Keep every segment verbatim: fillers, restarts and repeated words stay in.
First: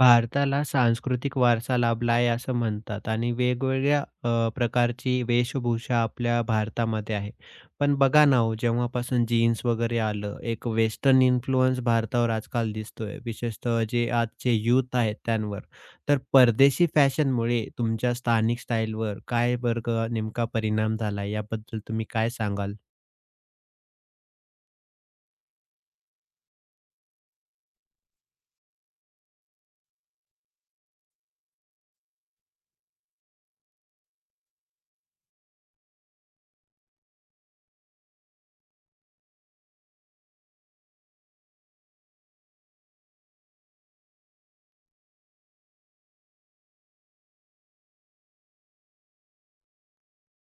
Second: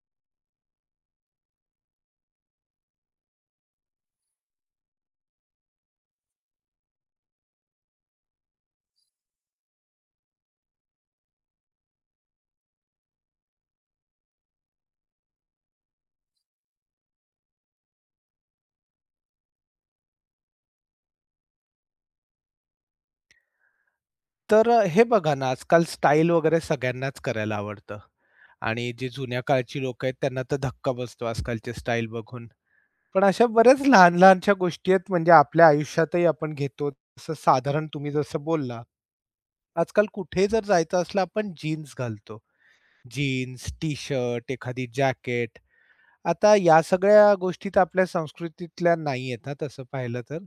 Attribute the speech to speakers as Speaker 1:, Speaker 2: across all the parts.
Speaker 1: भारताला सांस्कृतिक वारसा लाभला आहे असं म्हणतात आणि वेगवेगळ्या अ, प्रकारची वेशभूषा आपल्या भारतामध्ये आहे. पण बघा ना हो, जेव्हापासून जीन्स वगैरे आलं, एक वेस्टर्न इन्फ्लुअन्स भारतावर आजकाल दिसतोय, विशेषतः जे आजचे यूथ आहेत त्यांवर. तर परदेशी फॅशनमुळे तुमच्या स्थानिक स्टाईलवर काय बरं नेमका परिणाम झाला याबद्दल तुम्ही काय सांगाल?
Speaker 2: तर अ, हे बघा ना, आजकाल स्टाईल वगैरे सगळ्यांनाच करायला आवडतं आणि जी जुन्या काळची लोक आहेत त्यांना तर धक्का बसतो आजकालची स्टाईल बघून. पण अशा बऱ्याच लहान-लहानशा गोष्टी आहेत म्हणजे आपल्या आयुष्यातही आपण घेतो. जसं साधारण तुम्ही जसं बोलला, आजकाल कुठेही जर जायचं असलं आपण जीन्स घालतो. जीन्स, टी-शर्ट, एखादी जॅकेट. आता या सगळ्या गोष्टी तर आपल्या संस्कृतीतल्या नाही आहेत हां, तसं पाहिलं तर.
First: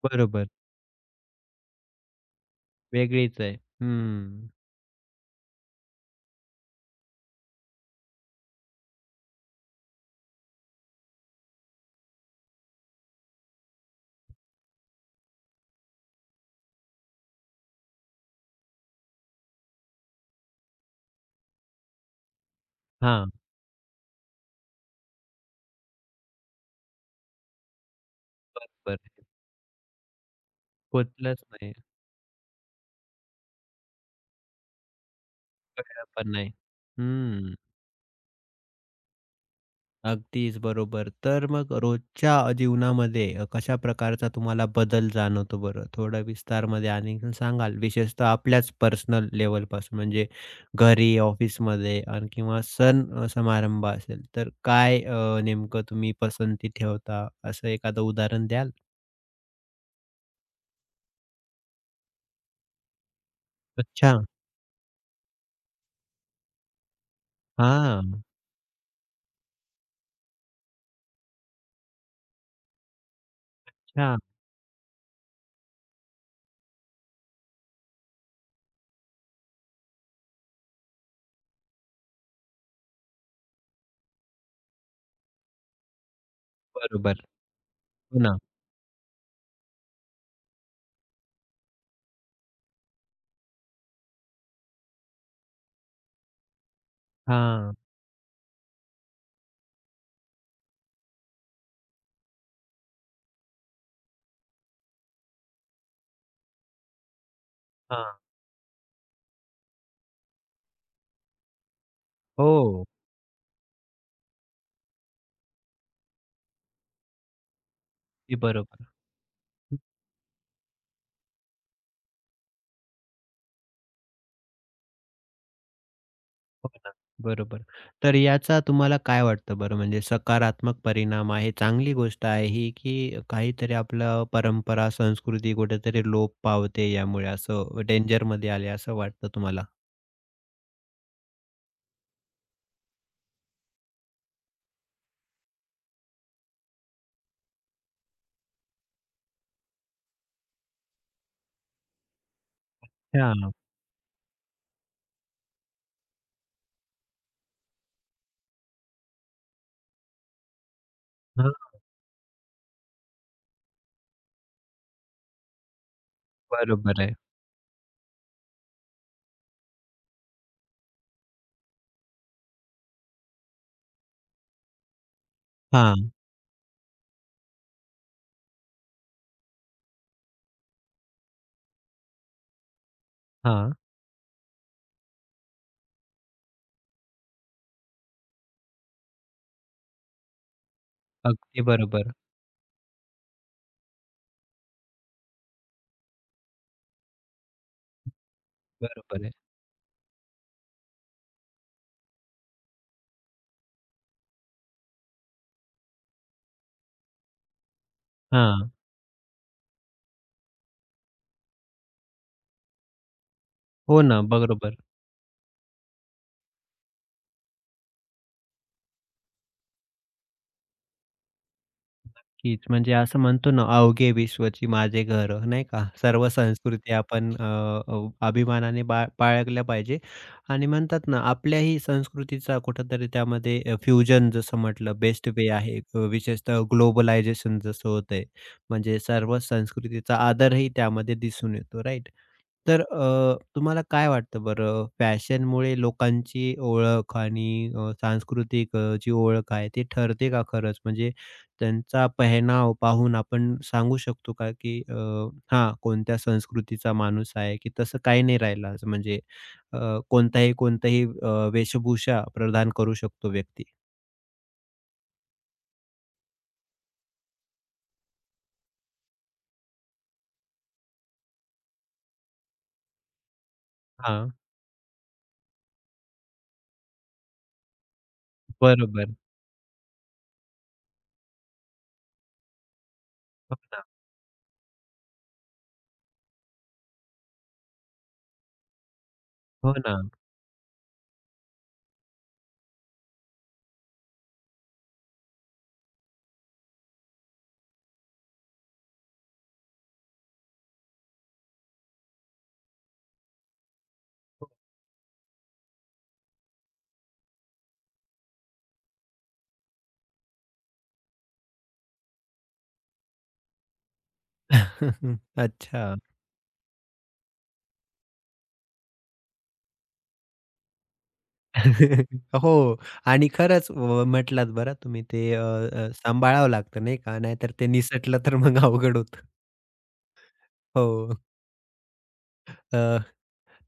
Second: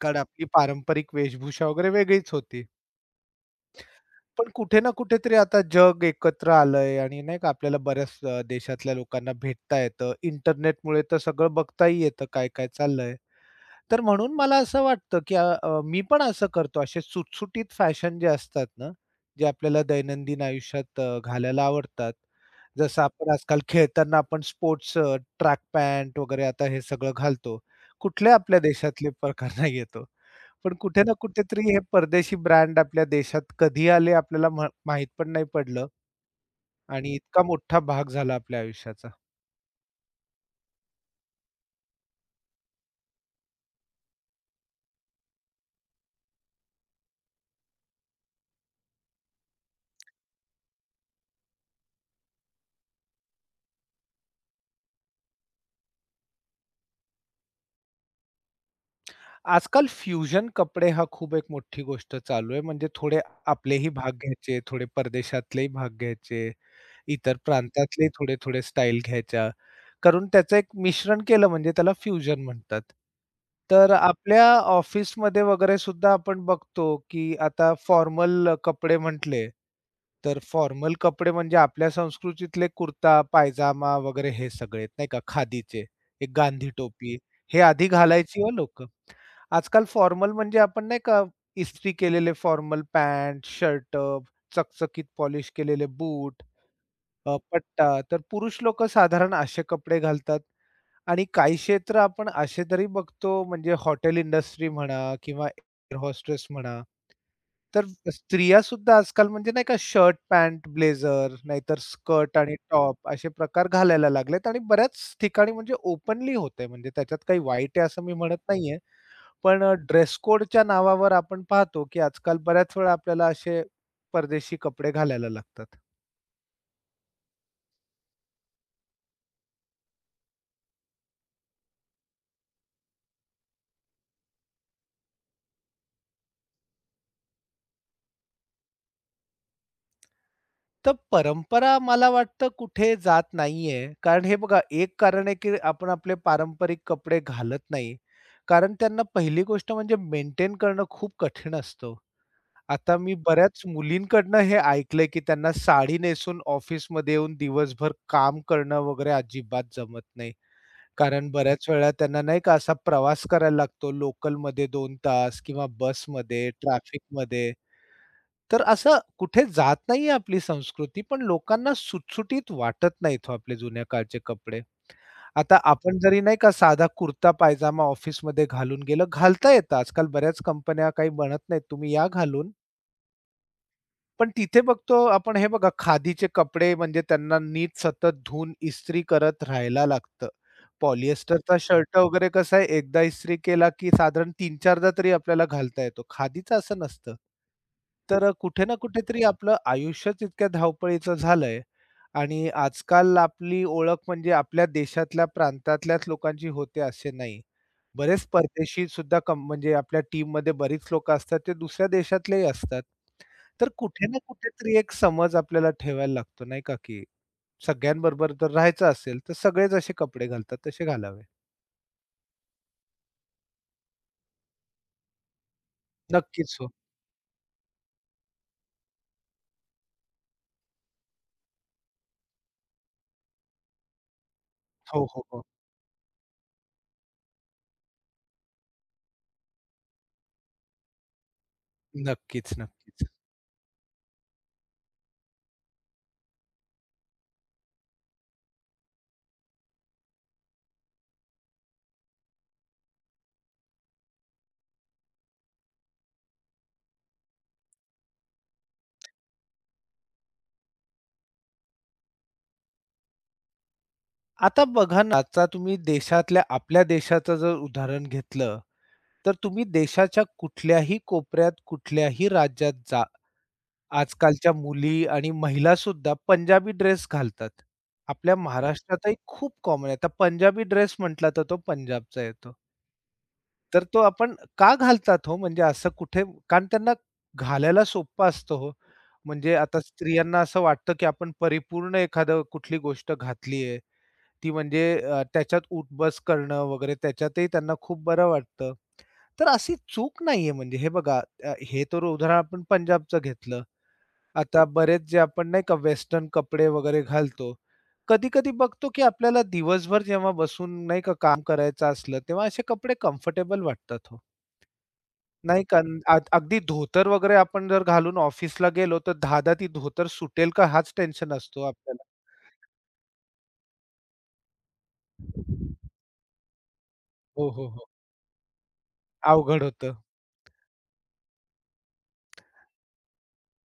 Speaker 2: कारण आपली
Speaker 1: बरोबर,
Speaker 2: पारंपरिक वेशभूषा वगैरे वेगळीच होती.
Speaker 1: वेगळीच आहे. हम्म.
Speaker 2: पण कुठे ना कुठेतरी आता जग एकत्र आलंय आणि नाही का आपल्याला बऱ्याच अ, देशातल्या लोकांना भेटता येतं. इंटरनेटमुळे तर सगळं बघताही येतं काय-काय चाललंय. तर म्हणून मला असं वाटतं, की अ, अ, मी पण असं करतो. असे सुटसुटीत फॅशन जे असतात ना, जे आपल्याला दैनंदिन आयुष्यात अ, घालायला आवडतात. जसं आपण
Speaker 1: हां,
Speaker 2: आजकाल खेळताना आपण स्पोर्ट्स ट्रॅक पॅन्ट वगैरे आता हे सगळं घालतो. कुठल्या आपल्या
Speaker 1: बरोबर.
Speaker 2: देशातले प्रकार नाही येतो. पण कुठे ना
Speaker 1: पोचलंच
Speaker 2: कुठेतरी
Speaker 1: नाही,
Speaker 2: हे परदेशी ब्रँड आपल्या देशात कधी आले आपल्याला म्ह माहीत पण नाही पडलं
Speaker 1: कळलं पण नाही.
Speaker 2: आणि इतका
Speaker 1: हम्म.
Speaker 2: मोठा भाग झाला आपल्या आयुष्याचा.
Speaker 1: अगदीच बरोबर. तर मग रोजच्या अ, जीवनामध्ये अ, कशा प्रकारचा तुम्हाला बदल जाणवतो बरं? थोडं विस्तारमध्ये आणखीन सांगाल? विशेषतः आपल्याच पर्सनल लेव्हलपासून म्हणजे घरी, ऑफिसमध्ये आणि किंवा सण अ, समारंभ असेल तर काय अ, नेमकं तुम्ही पसंती ठेवता? असं एखादं उदाहरण द्याल?
Speaker 2: आजकाल फ्युजन कपडे हा खूप एक मोठी गोष्ट चालू आहे. म्हणजे थोडे आपलेही भाग
Speaker 1: अच्छा.
Speaker 2: घ्यायचे, थोडे परदेशातलेही भाग घ्यायचे, इतर प्रांतातलेही
Speaker 1: हां.
Speaker 2: थोडे-थोडे स्टाईल घ्यायच्या. करून त्याचं एक मिश्रण केलं म्हणजे त्याला फ्युजन म्हणतात. तर
Speaker 1: अच्छा.
Speaker 2: आपल्या ऑफिसमध्ये वगैरे सुद्धा आपण बघतो, की आता फॉर्मल कपडे म्हटले, तर फॉर्मल कपडे म्हणजे आपल्या संस्कृतीतले कुर्ता, पायजामा वगैरे हे सगळे, नाही का, खादीचे, एक गांधी टोपी,
Speaker 1: बरोबर.
Speaker 2: हे आधी
Speaker 1: हो ना.
Speaker 2: घालायची हो लोकं. आजकाल फॉर्मल म्हणजे आपण नाही का इस्त्री केलेले फॉर्मल पॅन्ट, शर्ट, चकचकीत पॉलिश केलेले बूट, अ,
Speaker 1: हां,
Speaker 2: पट्टा. तर पुरुष लोक साधारण असे कपडे घालतात आणि काही क्षेत्र आपण असे तरी बघतो म्हणजे हॉटेल इंडस्ट्री म्हणा किंवा एअर होस्टेस म्हणा. तर
Speaker 1: हां.
Speaker 2: स्त्रिया सुद्धा आजकाल म्हणजे नाही का शर्ट, पॅन्ट, ब्लेझर नाहीतर स्कर्ट आणि
Speaker 1: हो.
Speaker 2: टॉप असे प्रकार घालायला लागलेत आणि बऱ्याच ठिकाणी म्हणजे ओपनली होतंय म्हणजे त्याच्यात काही वाईट आहे असं मी
Speaker 1: ते
Speaker 2: म्हणत नाहीये.
Speaker 1: बरोबर.
Speaker 2: पण अ, ड्रेस कोडच्या नावावर आपण पाहतो, की आजकाल बऱ्याच वेळा आपल्याला असे परदेशी कपडे घालायला लागतात.
Speaker 1: हो ना, बरोबर. तर याचा तुम्हाला काय वाटतं बरं म्हणजे सकारात्मक परिणाम आहे, चांगली गोष्ट आहे ही, की काहीतरी आपलं परंपरा, संस्कृती कुठेतरी लोप पावते यामुळे असं डेंजरमध्ये आले असं वाटतं तुम्हाला?
Speaker 2: तर परंपरा मला वाटतं कुठे जात नाहीये. कारण हे बघा एक कारण आहे, की आपण आपले पारंपरिक कपडे घालत नाही. कारण त्यांना पहिली गोष्ट म्हणजे मेंटेन करणं खूप कठीण असतं. आता मी
Speaker 1: हां,
Speaker 2: बऱ्याच मुलींकडनं हे ऐकलंय, की त्यांना साडी नेसून ऑफिसमध्ये येऊन दिवसभर काम करणं वगैरे अजिबात जमत नाही. कारण
Speaker 1: हां,
Speaker 2: बऱ्याच वेळा त्यांना नाही का असा प्रवास करायला लागतो लोकलमध्ये दोन तास किंवा बसमध्ये,
Speaker 1: बरोबर आहे.
Speaker 2: ट्रॅफिकमध्ये. तर असं कुठे जात नाहीये आपली संस्कृती, पण लोकांना सुटसुटीत वाटत नाहीत हो आपले जुन्या काळचे कपडे. आता आपण
Speaker 1: हां,
Speaker 2: जरी नाही का साधा कुर्ता पायजामा ऑफिसमध्ये घालून गेलं, घालता येतं. आजकाल बऱ्याच कंपन्या काही म्हणत नाहीत, "तुम्ही या घालून."
Speaker 1: हां.
Speaker 2: पण तिथे बघतो आपण हे बघा खादीचे कपडे म्हणजे त्यांना नीट सतत धुवून इस्त्री करत राहायला लागतं. पॉलिएस्टरचा अच्छा.
Speaker 1: अगदी
Speaker 2: शर्ट
Speaker 1: बरोबर.
Speaker 2: वगैरे कसा आहे एकदा इस्त्री केला, की साधारण तीन-चारदा तरी आपल्याला घालता येतो. खादीचं असं नसतं. तर कुठे ना कुठेतरी
Speaker 1: बरोबर आहे.
Speaker 2: आपलं आयुष्यच इतक्या धावपळीचं झालंय आणि आजकाल आपली ओळख म्हणजे आपल्या देशातल्या, प्रांतातल्याच लोकांची होते असे नाही. बरेच
Speaker 1: हां.
Speaker 2: परदेशी सुद्धा कम म्हणजे आपल्या टीममध्ये बरीच लोकं असतात, ते दुसऱ्या देशातलेही असतात. तर
Speaker 1: हो
Speaker 2: कुठे ना
Speaker 1: ना,
Speaker 2: कुठेतरी
Speaker 1: बरोबर.
Speaker 2: एक समज आपल्याला ठेवायला लागतो नाही का, की सगळ्यांबरोबर जर राहायचं असेल, तर सगळे जसे कपडे घालतात तसे घालावे.
Speaker 1: हीच म्हणजे असं म्हणतो ना, अवघे विश्वची माझे घर नाही का? सर्व
Speaker 2: नक्कीच हो.
Speaker 1: संस्कृती आपण अ, अ, अभिमानाने बा बाळगल्या पाहिजे आणि म्हणतात ना, आपल्याही संस्कृतीचा कुठेतरी त्यामध्ये अ, फ्युजन जसं म्हटलं
Speaker 2: हो, हो,
Speaker 1: बेस्ट
Speaker 2: हो.
Speaker 1: वे आहे. अ, विशेषतः ग्लोबलायझेशन जसं होतंय, म्हणजे सर्व संस्कृतीचा आदरही त्यामध्ये दिसून येतो, राइट?
Speaker 2: नक्कीच,
Speaker 1: तर
Speaker 2: नक्कीच.
Speaker 1: अ, तुम्हाला काय वाटतं बरं, फॅशनमुळे लोकांची ओळख आणि अ, सांस्कृतिक अ, जी ओळख आहे ती ठरते का खरंच? म्हणजे त्यांचा पेहनाव पाहून आपण सांगू शकतो का, की अ, हां, कोणत्या संस्कृतीचा माणूस आहे, की तसं काही नाही राहिलं आज म्हणजे अ, कोणताही कोणताही अ, वेशभूषा प्रदान करू शकतो व्यक्ती.
Speaker 2: आता बघा ना, आता तुम्ही देशातल्या आपल्या देशाचं जर उदाहरण घेतलं, तर तुम्ही देशाच्या कुठल्याही कोपऱ्यात, कुठल्याही राज्यात जा,
Speaker 1: हां,
Speaker 2: आजकालच्या मुली आणि महिलासुद्धा पंजाबी ड्रेस घालतात. आपल्या महाराष्ट्रातही
Speaker 1: बरोबर.
Speaker 2: खूप कॉमन आहे. आता पंजाबी ड्रेस म्हटला तर तो पंजाबचा येतो.
Speaker 1: हो ना,
Speaker 2: तर तो आपण का घालतात हो? म्हणजे असं कुठे कारण त्यांना घालायला सोप्पं असतं हो. म्हणजे
Speaker 1: हो
Speaker 2: आता
Speaker 1: ना.
Speaker 2: स्त्रियांना असं वाटतं, की आपण परिपूर्ण एखादं कुठली गोष्ट घातली आहे. ती म्हणजे अ, त्याच्यात उठ-बस करणं वगैरे त्याच्यातही त्यांना खूप बरं वाटतं. तर अशी चूक नाहीये म्हणजे हे बघा अ, हे तर उदाहरण आपण पंजाबचं घेतलं. आता बरेच जे आपण नाही का वेस्टर्न कपडे वगैरे घालतो. कधी-कधी बघतो, की आपल्याला दिवसभर जेव्हा बसून नाही का काम करायचं असलं, तेव्हा असे कपडे कम्फर्टेबल वाटतात हो. नाही का
Speaker 1: अच्छा.
Speaker 2: अग अगदी धोतर वगैरे आपण जर घालून ऑफिसला गेलो, तर धादा ती धोतर सुटेल का हाच टेन्शन असतो आपल्याला.
Speaker 1: हो आणि खरंच अ, म्हटलात बरं तुम्ही ते अ, अ, सांभाळावं लागतं नाही का,
Speaker 2: हो,
Speaker 1: नाहीतर ते
Speaker 2: हो, हो.
Speaker 1: निसटलं तर मग अवघड होतं.
Speaker 2: अवघड होतं.
Speaker 1: हो. अ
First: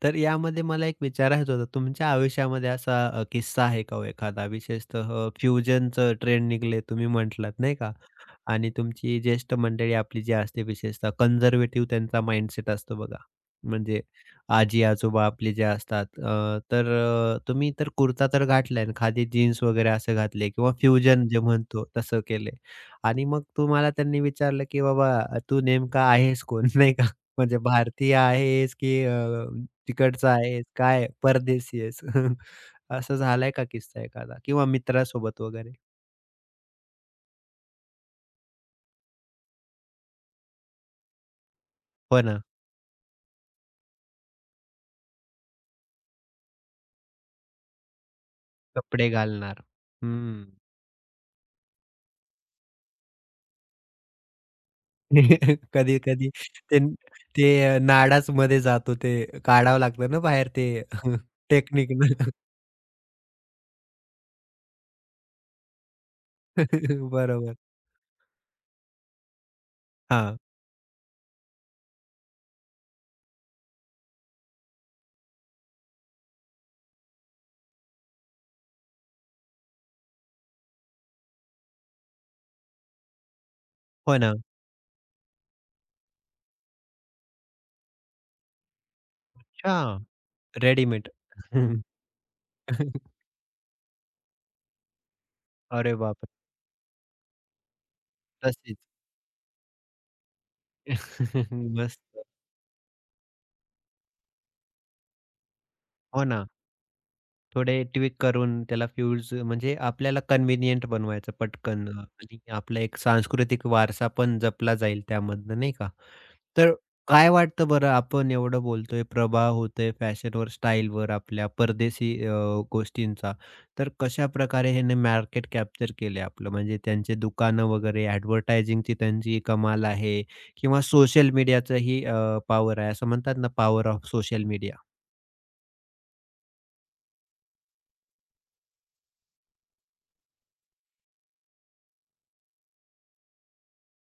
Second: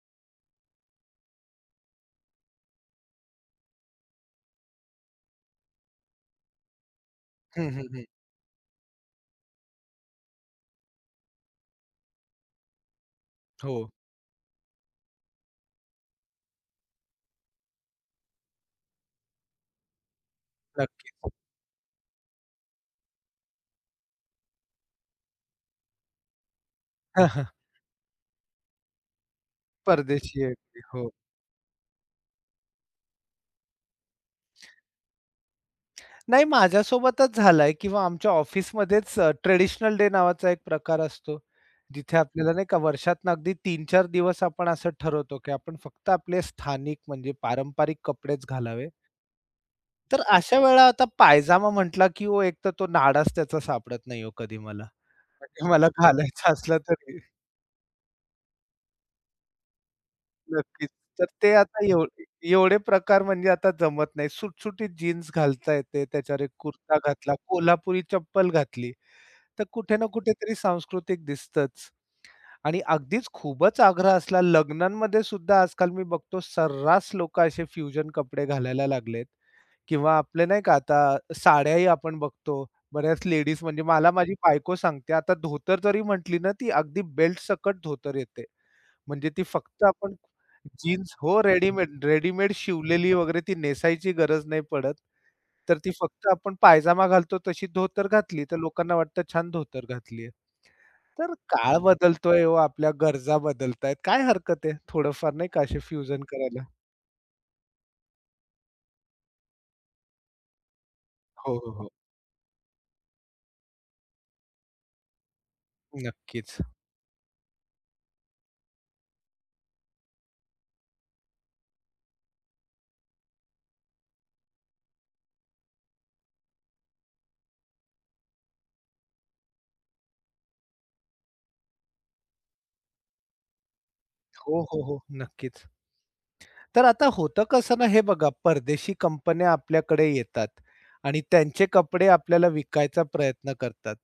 Speaker 1: तर यामध्ये मला एक विचारायचं होतं, तुमच्या आयुष्यामध्ये असा अ, किस्सा आहे का हो एखादा विशेषतः फ्युजनचं ट्रेंड निघले तुम्ही म्हटलात
Speaker 2: हं,
Speaker 1: नाही
Speaker 2: हं,
Speaker 1: का?
Speaker 2: हं.
Speaker 1: आणि तुमची ज्येष्ठ मंडळी आपली जी असते विशेषतः कन्झर्वेटिव्ह त्यांचा माइंडसेट असतो बघा.
Speaker 2: हो,
Speaker 1: म्हणजे आजी-आजोबा आपले जे असतात अ, तर अ, तुम्ही तर कुर्ता तर घातलाय आणि खादी जीन्स वगैरे असं घातले किंवा फ्युजन
Speaker 2: नक्कीच.
Speaker 1: जे म्हणतो तसं केलंय आणि मग तुम्हाला त्यांनी विचारलं, की "बाबा तू नेमका आहेस कोण?" नाही का? म्हणजे भारतीय आहेस की अ, तिकडचा
Speaker 2: परदेशी आहे
Speaker 1: आहेस?
Speaker 2: ती.
Speaker 1: काय
Speaker 2: हो.
Speaker 1: परदेशी आहेस? असं झालाय का किस्सा एखादा? किंवा मित्रासोबत वगैरे?
Speaker 2: नाही माझ्यासोबतच झालाय किंवा आमच्या ऑफिसमध्येच ट्रेडिशनल डे नावाचा एक प्रकार असतो. जिथे
Speaker 1: हो ना,
Speaker 2: आपल्याला नाही का वर्षातनं अगदी तीन ते चार दिवस आपण असं ठरवतो, की आपण फक्त आपले स्थानिक म्हणजे पारंपरिक कपडेच घालावे.
Speaker 1: कपडे घालणार.
Speaker 2: तर
Speaker 1: हं.
Speaker 2: अशा वेळा आता पायजामा म्हटला, की हो एक तर तो नाडाच त्याचा सापडत नाही हो कधी मला. म्हणजे मला
Speaker 1: कधी-कधी
Speaker 2: घालायचा असला
Speaker 1: ते
Speaker 2: तरी
Speaker 1: ते नाडाच मध्ये जातो ते काढावं लागतं ना बाहेर ते
Speaker 2: नक्कीच. तर ते आता एव
Speaker 1: टेक्निकनं.
Speaker 2: एवढे प्रकार म्हणजे आता जमत नाही. सुटसुटीत जीन्स घालता येते, त्याच्यावर एक कुर्ता घातला,
Speaker 1: बरोबर.
Speaker 2: कोल्हापुरी चप्पल घातली, तर कुठे ना
Speaker 1: हां.
Speaker 2: कुठेतरी सांस्कृतिक दिसतंच. आणि अगदीच खूपच आग्रह असला लग्नांमध्ये सुद्धा आजकाल मी बघतो सर्रास लोकं असे फ्युजन कपडे घालायला लागलेत किंवा आपले नाही का आता साड्याही आपण बघतो. बऱ्याच लेडीज म्हणजे मला
Speaker 1: हो
Speaker 2: माझी
Speaker 1: ना.
Speaker 2: बायको सांगते, "आता धोतर जरी म्हटली ना, ती अगदी बेल्ट सकट धोतर येते." म्हणजे ती फक्त
Speaker 1: हां.
Speaker 2: आपण
Speaker 1: रेडीमेड.
Speaker 2: जीन्स हो, रेडीमेड रेडीमेड शिवलेली वगैरे ती नेसायची गरज नाही पडत. तर ती
Speaker 1: अरे
Speaker 2: फक्त
Speaker 1: बापरे!
Speaker 2: आपण पायजामा घालतो तशी धोतर घातली, तर
Speaker 1: तशीच.
Speaker 2: लोकांना वाटतं छान धोतर घातलीये. तर काळ
Speaker 1: मस्त.
Speaker 2: बदलतोय हो, आपल्या गरजा बदलतायत. काय हरकत आहे थोडंफार नाही का असे फ्युजन
Speaker 1: हो ना.
Speaker 2: करायला?
Speaker 1: थोडे ट्विक करून त्याला फ्यूज म्हणजे आपल्याला कन्व्हिनियंट बनवायचं
Speaker 2: हो, हो,
Speaker 1: पटकन
Speaker 2: हो.
Speaker 1: आणि आपला एक सांस्कृतिक वारसा पण जपला जाईल त्यामधनं नाही का?
Speaker 2: नक्कीच.
Speaker 1: तर काय वाटतं बरं आपण एवढं बोलतोय, प्रभाव होतोय फॅशनवर, स्टाईलवर आपल्या परदेशी अ, गोष्टींचा. तर कशाप्रकारे ह्याने मार्केट कॅप्चर केले आपलं? म्हणजे त्यांचे दुकानं वगैरे, ॲडव्हर्टायझिंगची त्यांची कमाल आहे किंवा सोशल मीडियाचंही अ, पॉवर आहे. असं म्हणतात ना, पॉवर ऑफ सोशल
Speaker 2: हो,
Speaker 1: मीडिया.
Speaker 2: हो, हो. नक्कीच. तर आता होतं कसं ना, हे बघा परदेशी कंपन्या आपल्याकडे येतात आणि त्यांचे कपडे आपल्याला विकायचा प्रयत्न करतात.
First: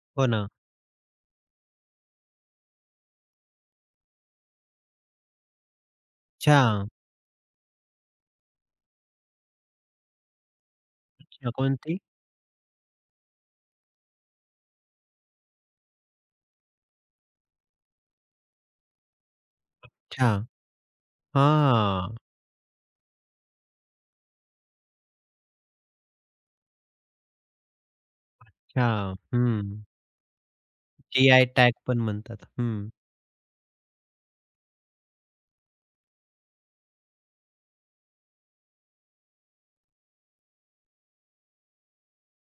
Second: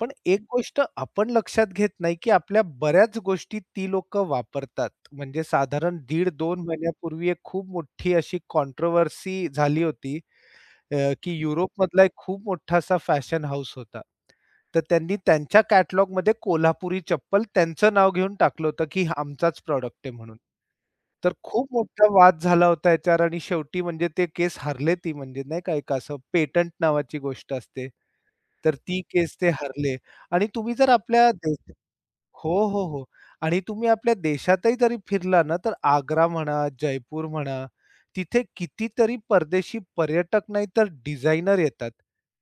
Speaker 2: पण
Speaker 1: हो
Speaker 2: एक
Speaker 1: ना.
Speaker 2: गोष्ट आपण लक्षात घेत नाही, की आपल्या बऱ्याच गोष्टी ती लोकं वापरतात. म्हणजे साधारण
Speaker 1: अच्छा,
Speaker 2: दीड-दोन महिन्यापूर्वी एक खूप मोठी अशी कॉन्ट्रोव्हर्सी झाली होती अ, की
Speaker 1: अच्छा. कोणती?
Speaker 2: युरोपमधला एक खूप मोठा असा फॅशन हाऊस होता. तर त्यांनी त्यांच्या कॅटलॉगमध्ये कोल्हापुरी चप्पल त्यांचं नाव घेऊन टाकलं होतं, की हा आमचाच प्रॉडक्ट आहे
Speaker 1: अच्छा.
Speaker 2: म्हणून. तर खूप मोठा
Speaker 1: हां.
Speaker 2: वाद झाला होता याच्यावर आणि शेवटी म्हणजे ते केस हारले ती म्हणजे नाही का एक असं पेटंट नावाची गोष्ट असते. तर ती
Speaker 1: अच्छा.
Speaker 2: केस ते
Speaker 1: हं.
Speaker 2: हारले आणि तुम्ही जर आपल्या
Speaker 1: जी-आय
Speaker 2: देश
Speaker 1: टॅग पण म्हणतात.
Speaker 2: हो, हो,
Speaker 1: हं.
Speaker 2: हो. आणि तुम्ही आपल्या देशातही जरी फिरला ना, तर आग्रा म्हणा, जयपूर म्हणा, तिथे कितीतरी परदेशी पर्यटक नाही तर डिझायनर येतात.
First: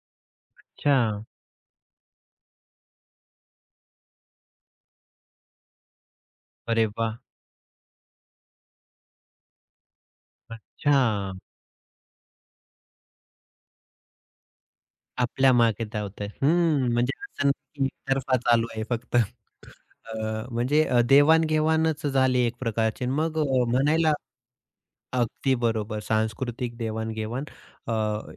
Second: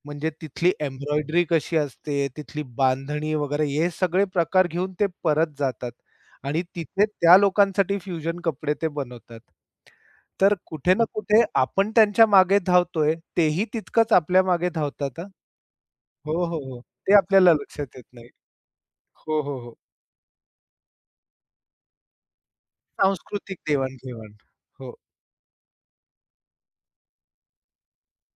Speaker 2: म्हणजे तिथली
Speaker 1: अच्छा.
Speaker 2: एम्ब्रॉयडरी कशी असते, तिथली बांधणी वगैरे हे सगळे प्रकार घेऊन ते परत जातात आणि
Speaker 1: अरे
Speaker 2: तिथे
Speaker 1: वाह!
Speaker 2: त्या लोकांसाठी फ्युजन कपडे ते बनवतात. तर कुठे ना
Speaker 1: अच्छा.
Speaker 2: कुठे आपण त्यांच्या मागे धावतोय, तेही तितकंच आपल्या मागे धावतात हां.
Speaker 1: आपल्या मागे धावतंय.
Speaker 2: हो, हो, हो.
Speaker 1: हं, म्हणजे
Speaker 2: ते
Speaker 1: असं
Speaker 2: आपल्याला
Speaker 1: नाही की
Speaker 2: लक्षात येत नाही.
Speaker 1: एकतर्फा चालू आहे फक्त.
Speaker 2: हो, हो, हो.
Speaker 1: अ, म्हणजे अ, देवाण झाली एक प्रकारची. मग
Speaker 2: सांस्कृतिक
Speaker 1: अ, म्हणायला
Speaker 2: देवाण-घेवाण. हो.
Speaker 1: अगदी बरोबर. सांस्कृतिक देवाण-घेवाण अ,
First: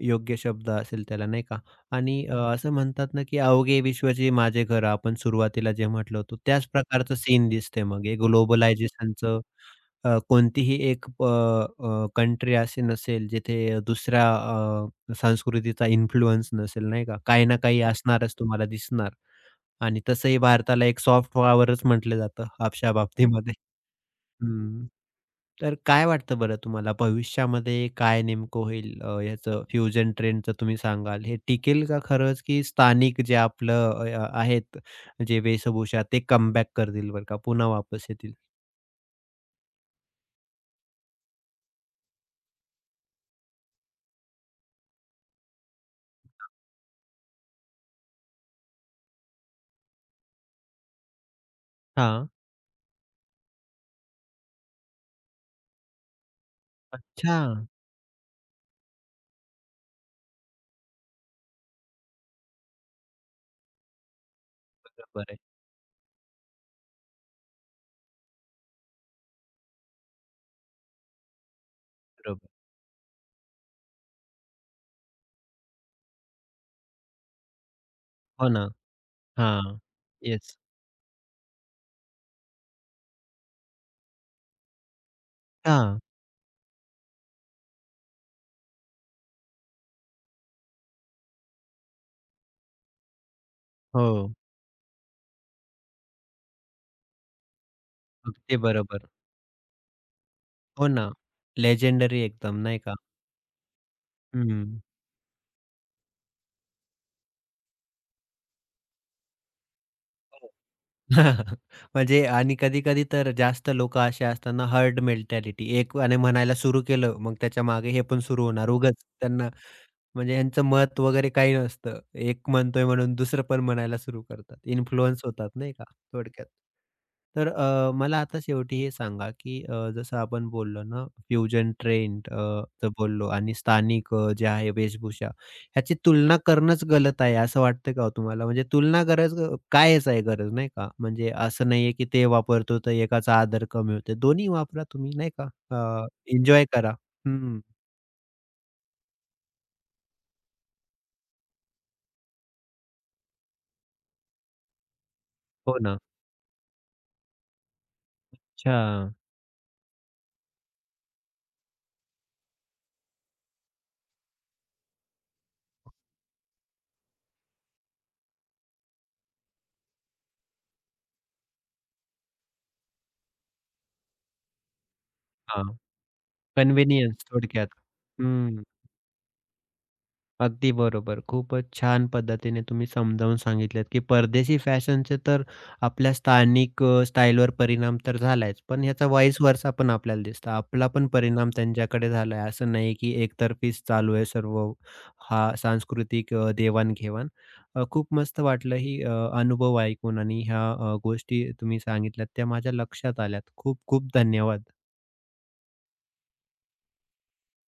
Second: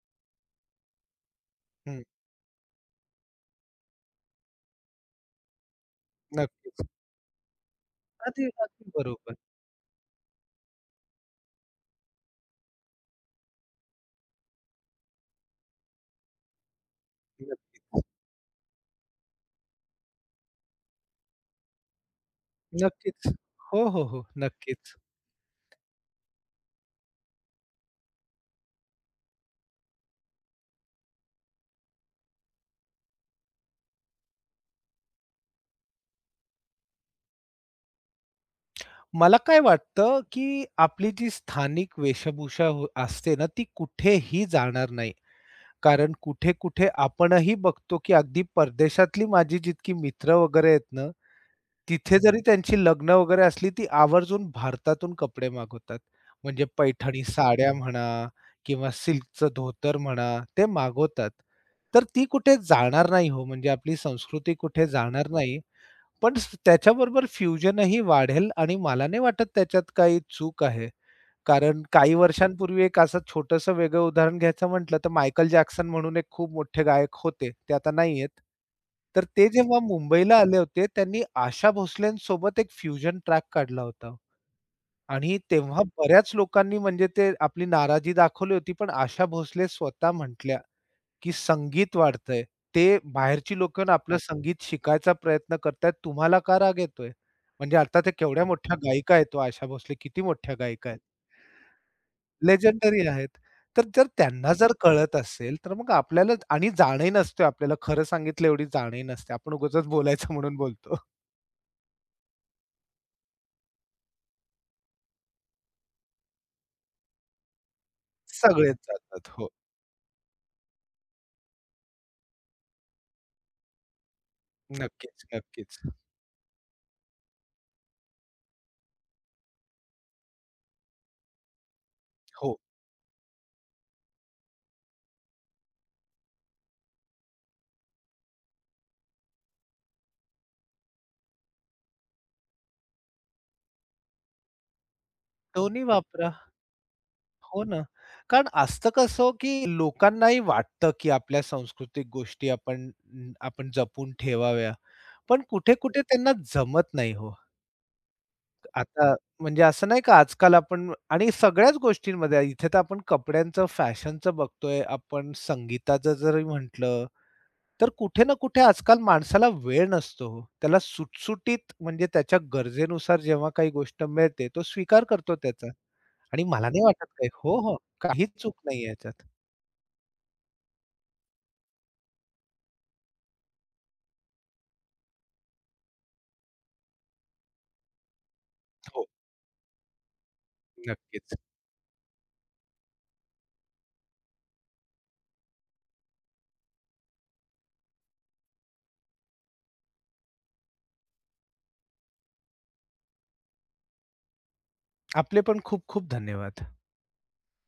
Speaker 1: योग्य शब्द असेल त्याला नाही का?
Speaker 2: हं.
Speaker 1: आणि अ, असं म्हणतात ना, की "अवघे विश्वचे माझे घर" आपण सुरुवातीला जे म्हटलं होतं त्याच
Speaker 2: नक्कीच.
Speaker 1: प्रकारचं सीन दिसते मग हे
Speaker 2: अगदी, अगदी बरोबर.
Speaker 1: ग्लोबलायझेशनचं अ, कोणतीही एक अ, कंट्री अशी नसेल जिथे दुसऱ्या अ, संस्कृतीचा इन्फ्लुअन्स नसेल नाही का? काही ना काही
Speaker 2: नक्कीच.
Speaker 1: असणारच तुम्हाला दिसणार. आणि तसंही भारताला एक सॉफ्ट पॉवरच म्हटलं जातं आपशा
Speaker 2: नक्कीच.
Speaker 1: बाबतीमध्ये.
Speaker 2: हो, हो, हो.
Speaker 1: हं.
Speaker 2: नक्कीच.
Speaker 1: तर काय वाटतं बरं तुम्हाला भविष्यामध्ये काय नेमकं होईल? अ, याचं फ्युजन ट्रेंडचं तुम्ही सांगाल, हे टिकेल का खरंच, की स्थानिक जे आपलं अ, अ, आहेत जे वेशभूषा ते कमबॅक करतील बरं का, पुन्हा वापस येतील?
Speaker 2: मला काय वाटतं, की आपली जी स्थानिक वेशभूषा हो असते ना, ती कुठेही जाणार नाही. कारण कुठे-कुठे आपणही बघतो, की अगदी परदेशातली माझी जितकी मित्र वगैरे आहेत ना तिथे
Speaker 1: हां.
Speaker 2: जरी त्यांची लग्न वगैरे असली, ती आवर्जून भारतातून कपडे मागवतात. म्हणजे पैठणी
Speaker 1: अच्छा.
Speaker 2: साड्या म्हणा किंवा सिल्कचं धोतर म्हणा, ते मागवतात. तर ती कुठे जाणार नाही हो, म्हणजे आपली संस्कृती कुठे
Speaker 1: बरोबर
Speaker 2: जाणार
Speaker 1: आहे.
Speaker 2: नाही. पण स- त्याच्याबरोबर फ्युजनही वाढेल आणि मला नाही वाटत त्याच्यात काही चूक आहे. कारण काही
Speaker 1: बरोबर.
Speaker 2: वर्षांपूर्वी एक असं छोटंसं वेगळं उदाहरण घ्यायचं म्हटलं, तर मायकल जॅक्सन म्हणून एक खूप मोठे गायक होते. ते आता नाहीयेत.
Speaker 1: हो ना.
Speaker 2: तर ते
Speaker 1: हां.
Speaker 2: जेव्हा मुंबईला
Speaker 1: येस.
Speaker 2: आले होते, त्यांनी आशा भोसलेंसोबत एक फ्युजन ट्रॅक काढला होता हो आणि तेव्हा
Speaker 1: हां.
Speaker 2: बऱ्याच लोकांनी म्हणजे ते आपली नाराजी दाखवली होती. पण आशा भोसले स्वतः म्हटल्या, की संगीत वाढतंय. ते बाहेरची लोकं येऊन आपलं
Speaker 1: हो.
Speaker 2: संगीत शिकायचा प्रयत्न करतायत. तुम्हाला का राग येतोय? म्हणजे आता ते केवढ्या
Speaker 1: अगदी
Speaker 2: मोठ्या
Speaker 1: बरोबर.
Speaker 2: गायिका आहेत ओ आशा भोसले, किती मोठ्या
Speaker 1: हो
Speaker 2: गायिका आहेत.
Speaker 1: ना. लेजेंडरी एकदम नाही का?
Speaker 2: लेजेंडरी आहेत. तर जर त्यांना जर
Speaker 1: हं.
Speaker 2: कळत असेल, तर मग आपल्याला आणि जाणही नसते आपल्याला खरं सांगितलं एवढी जाणही नसते. आपण उगाचच बोलायचं म्हणून बोलतो.
Speaker 1: म्हणजे आणि कधी-कधी तर जास्त लोकं असे असताना हर्ड मेंटॅलिटी, एकवाने म्हणायला सुरू केलं, मग त्याच्यामागे हे पण सुरू होणार.
Speaker 2: सगळेच
Speaker 1: उगाच
Speaker 2: जातात. हो,
Speaker 1: त्यांना म्हणजे ह्यांचं मत वगैरे काही नसतं. एक म्हणतोय म्हणून दुसरं पण म्हणायला सुरू करतात. इन्फ्लुअन्स
Speaker 2: नक्कीच,
Speaker 1: होतात नाही
Speaker 2: नक्कीच.
Speaker 1: का थोडक्यात. तर अ, मला आता शेवटी हे सांगा, की अ, जसं आपण बोललो ना फ्युजन ट्रेंड
Speaker 2: हो,
Speaker 1: अ, तर बोललो आणि स्थानिक अ, जे आहे वेशभूषा ह्याची तुलना करणंच गलत आहे असं वाटतं का हो तुम्हाला? म्हणजे तुलना गरज कायच आहे गरज नाही का? म्हणजे असं नाहीये, की ते वापरतो तर एकाचा आदर कमी होतो. दोन्ही वापरा तुम्ही नाही का?
Speaker 2: दोन्ही वापरा.
Speaker 1: एन्जॉय करा. हं,
Speaker 2: हो ना. कारण असतं कसं हो, की लोकांनाही वाटतं, की आपल्या सांस्कृतिक गोष्टी आपण आपण जपून ठेवाव्या. पण
Speaker 1: हो ना.
Speaker 2: कुठे-कुठे त्यांना जमत नाही हो.
Speaker 1: अच्छा.
Speaker 2: आता म्हणजे असं नाही का आजकाल आपण आणि सगळ्याच गोष्टींमध्ये इथे तर आपण कपड्यांचं, फॅशनचं बघतोय, आपण संगीताचं जरी म्हटलं, तर कुठे ना कुठे आजकाल माणसाला वेळ नसतो हो. त्याला सुटसुटीत म्हणजे त्याच्या गरजेनुसार जेव्हा काही गोष्ट मिळते, तो स्वीकार करतो
Speaker 1: हां.
Speaker 2: त्याचा आणि मला नाही वाटत
Speaker 1: कन्व्हिनियन्स
Speaker 2: काही हो,
Speaker 1: थोडक्यात.
Speaker 2: हो. काहीच चूक
Speaker 1: हं.
Speaker 2: नाहीये याच्यात.
Speaker 1: अगदी बरोबर. खूपच छान पद्धतीने तुम्ही समजावून सांगितलत, की परदेशी फॅशनचे तर आपल्या स्थानिक अ, स्टाईलवर परिणाम तर झालाच, पण याचा
Speaker 2: हो,
Speaker 1: व्हाईस वर्सा पण आपल्याला दिसतं. आपला पण
Speaker 2: नक्कीच.
Speaker 1: परिणाम त्यांच्याकडे झालाय. असं नाही की एकतर्फीच चालू आहे सर्व हा सांस्कृतिक अ, देवाण अ, खूप मस्त वाटलं ही अ, अनुभव ऐकून आणि ह्या अ, गोष्टी तुम्ही सांगितल्यात त्या माझ्या लक्षात आल्यात. खूप खूप धन्यवाद.
Speaker 2: आपले पण खूप खूप धन्यवाद.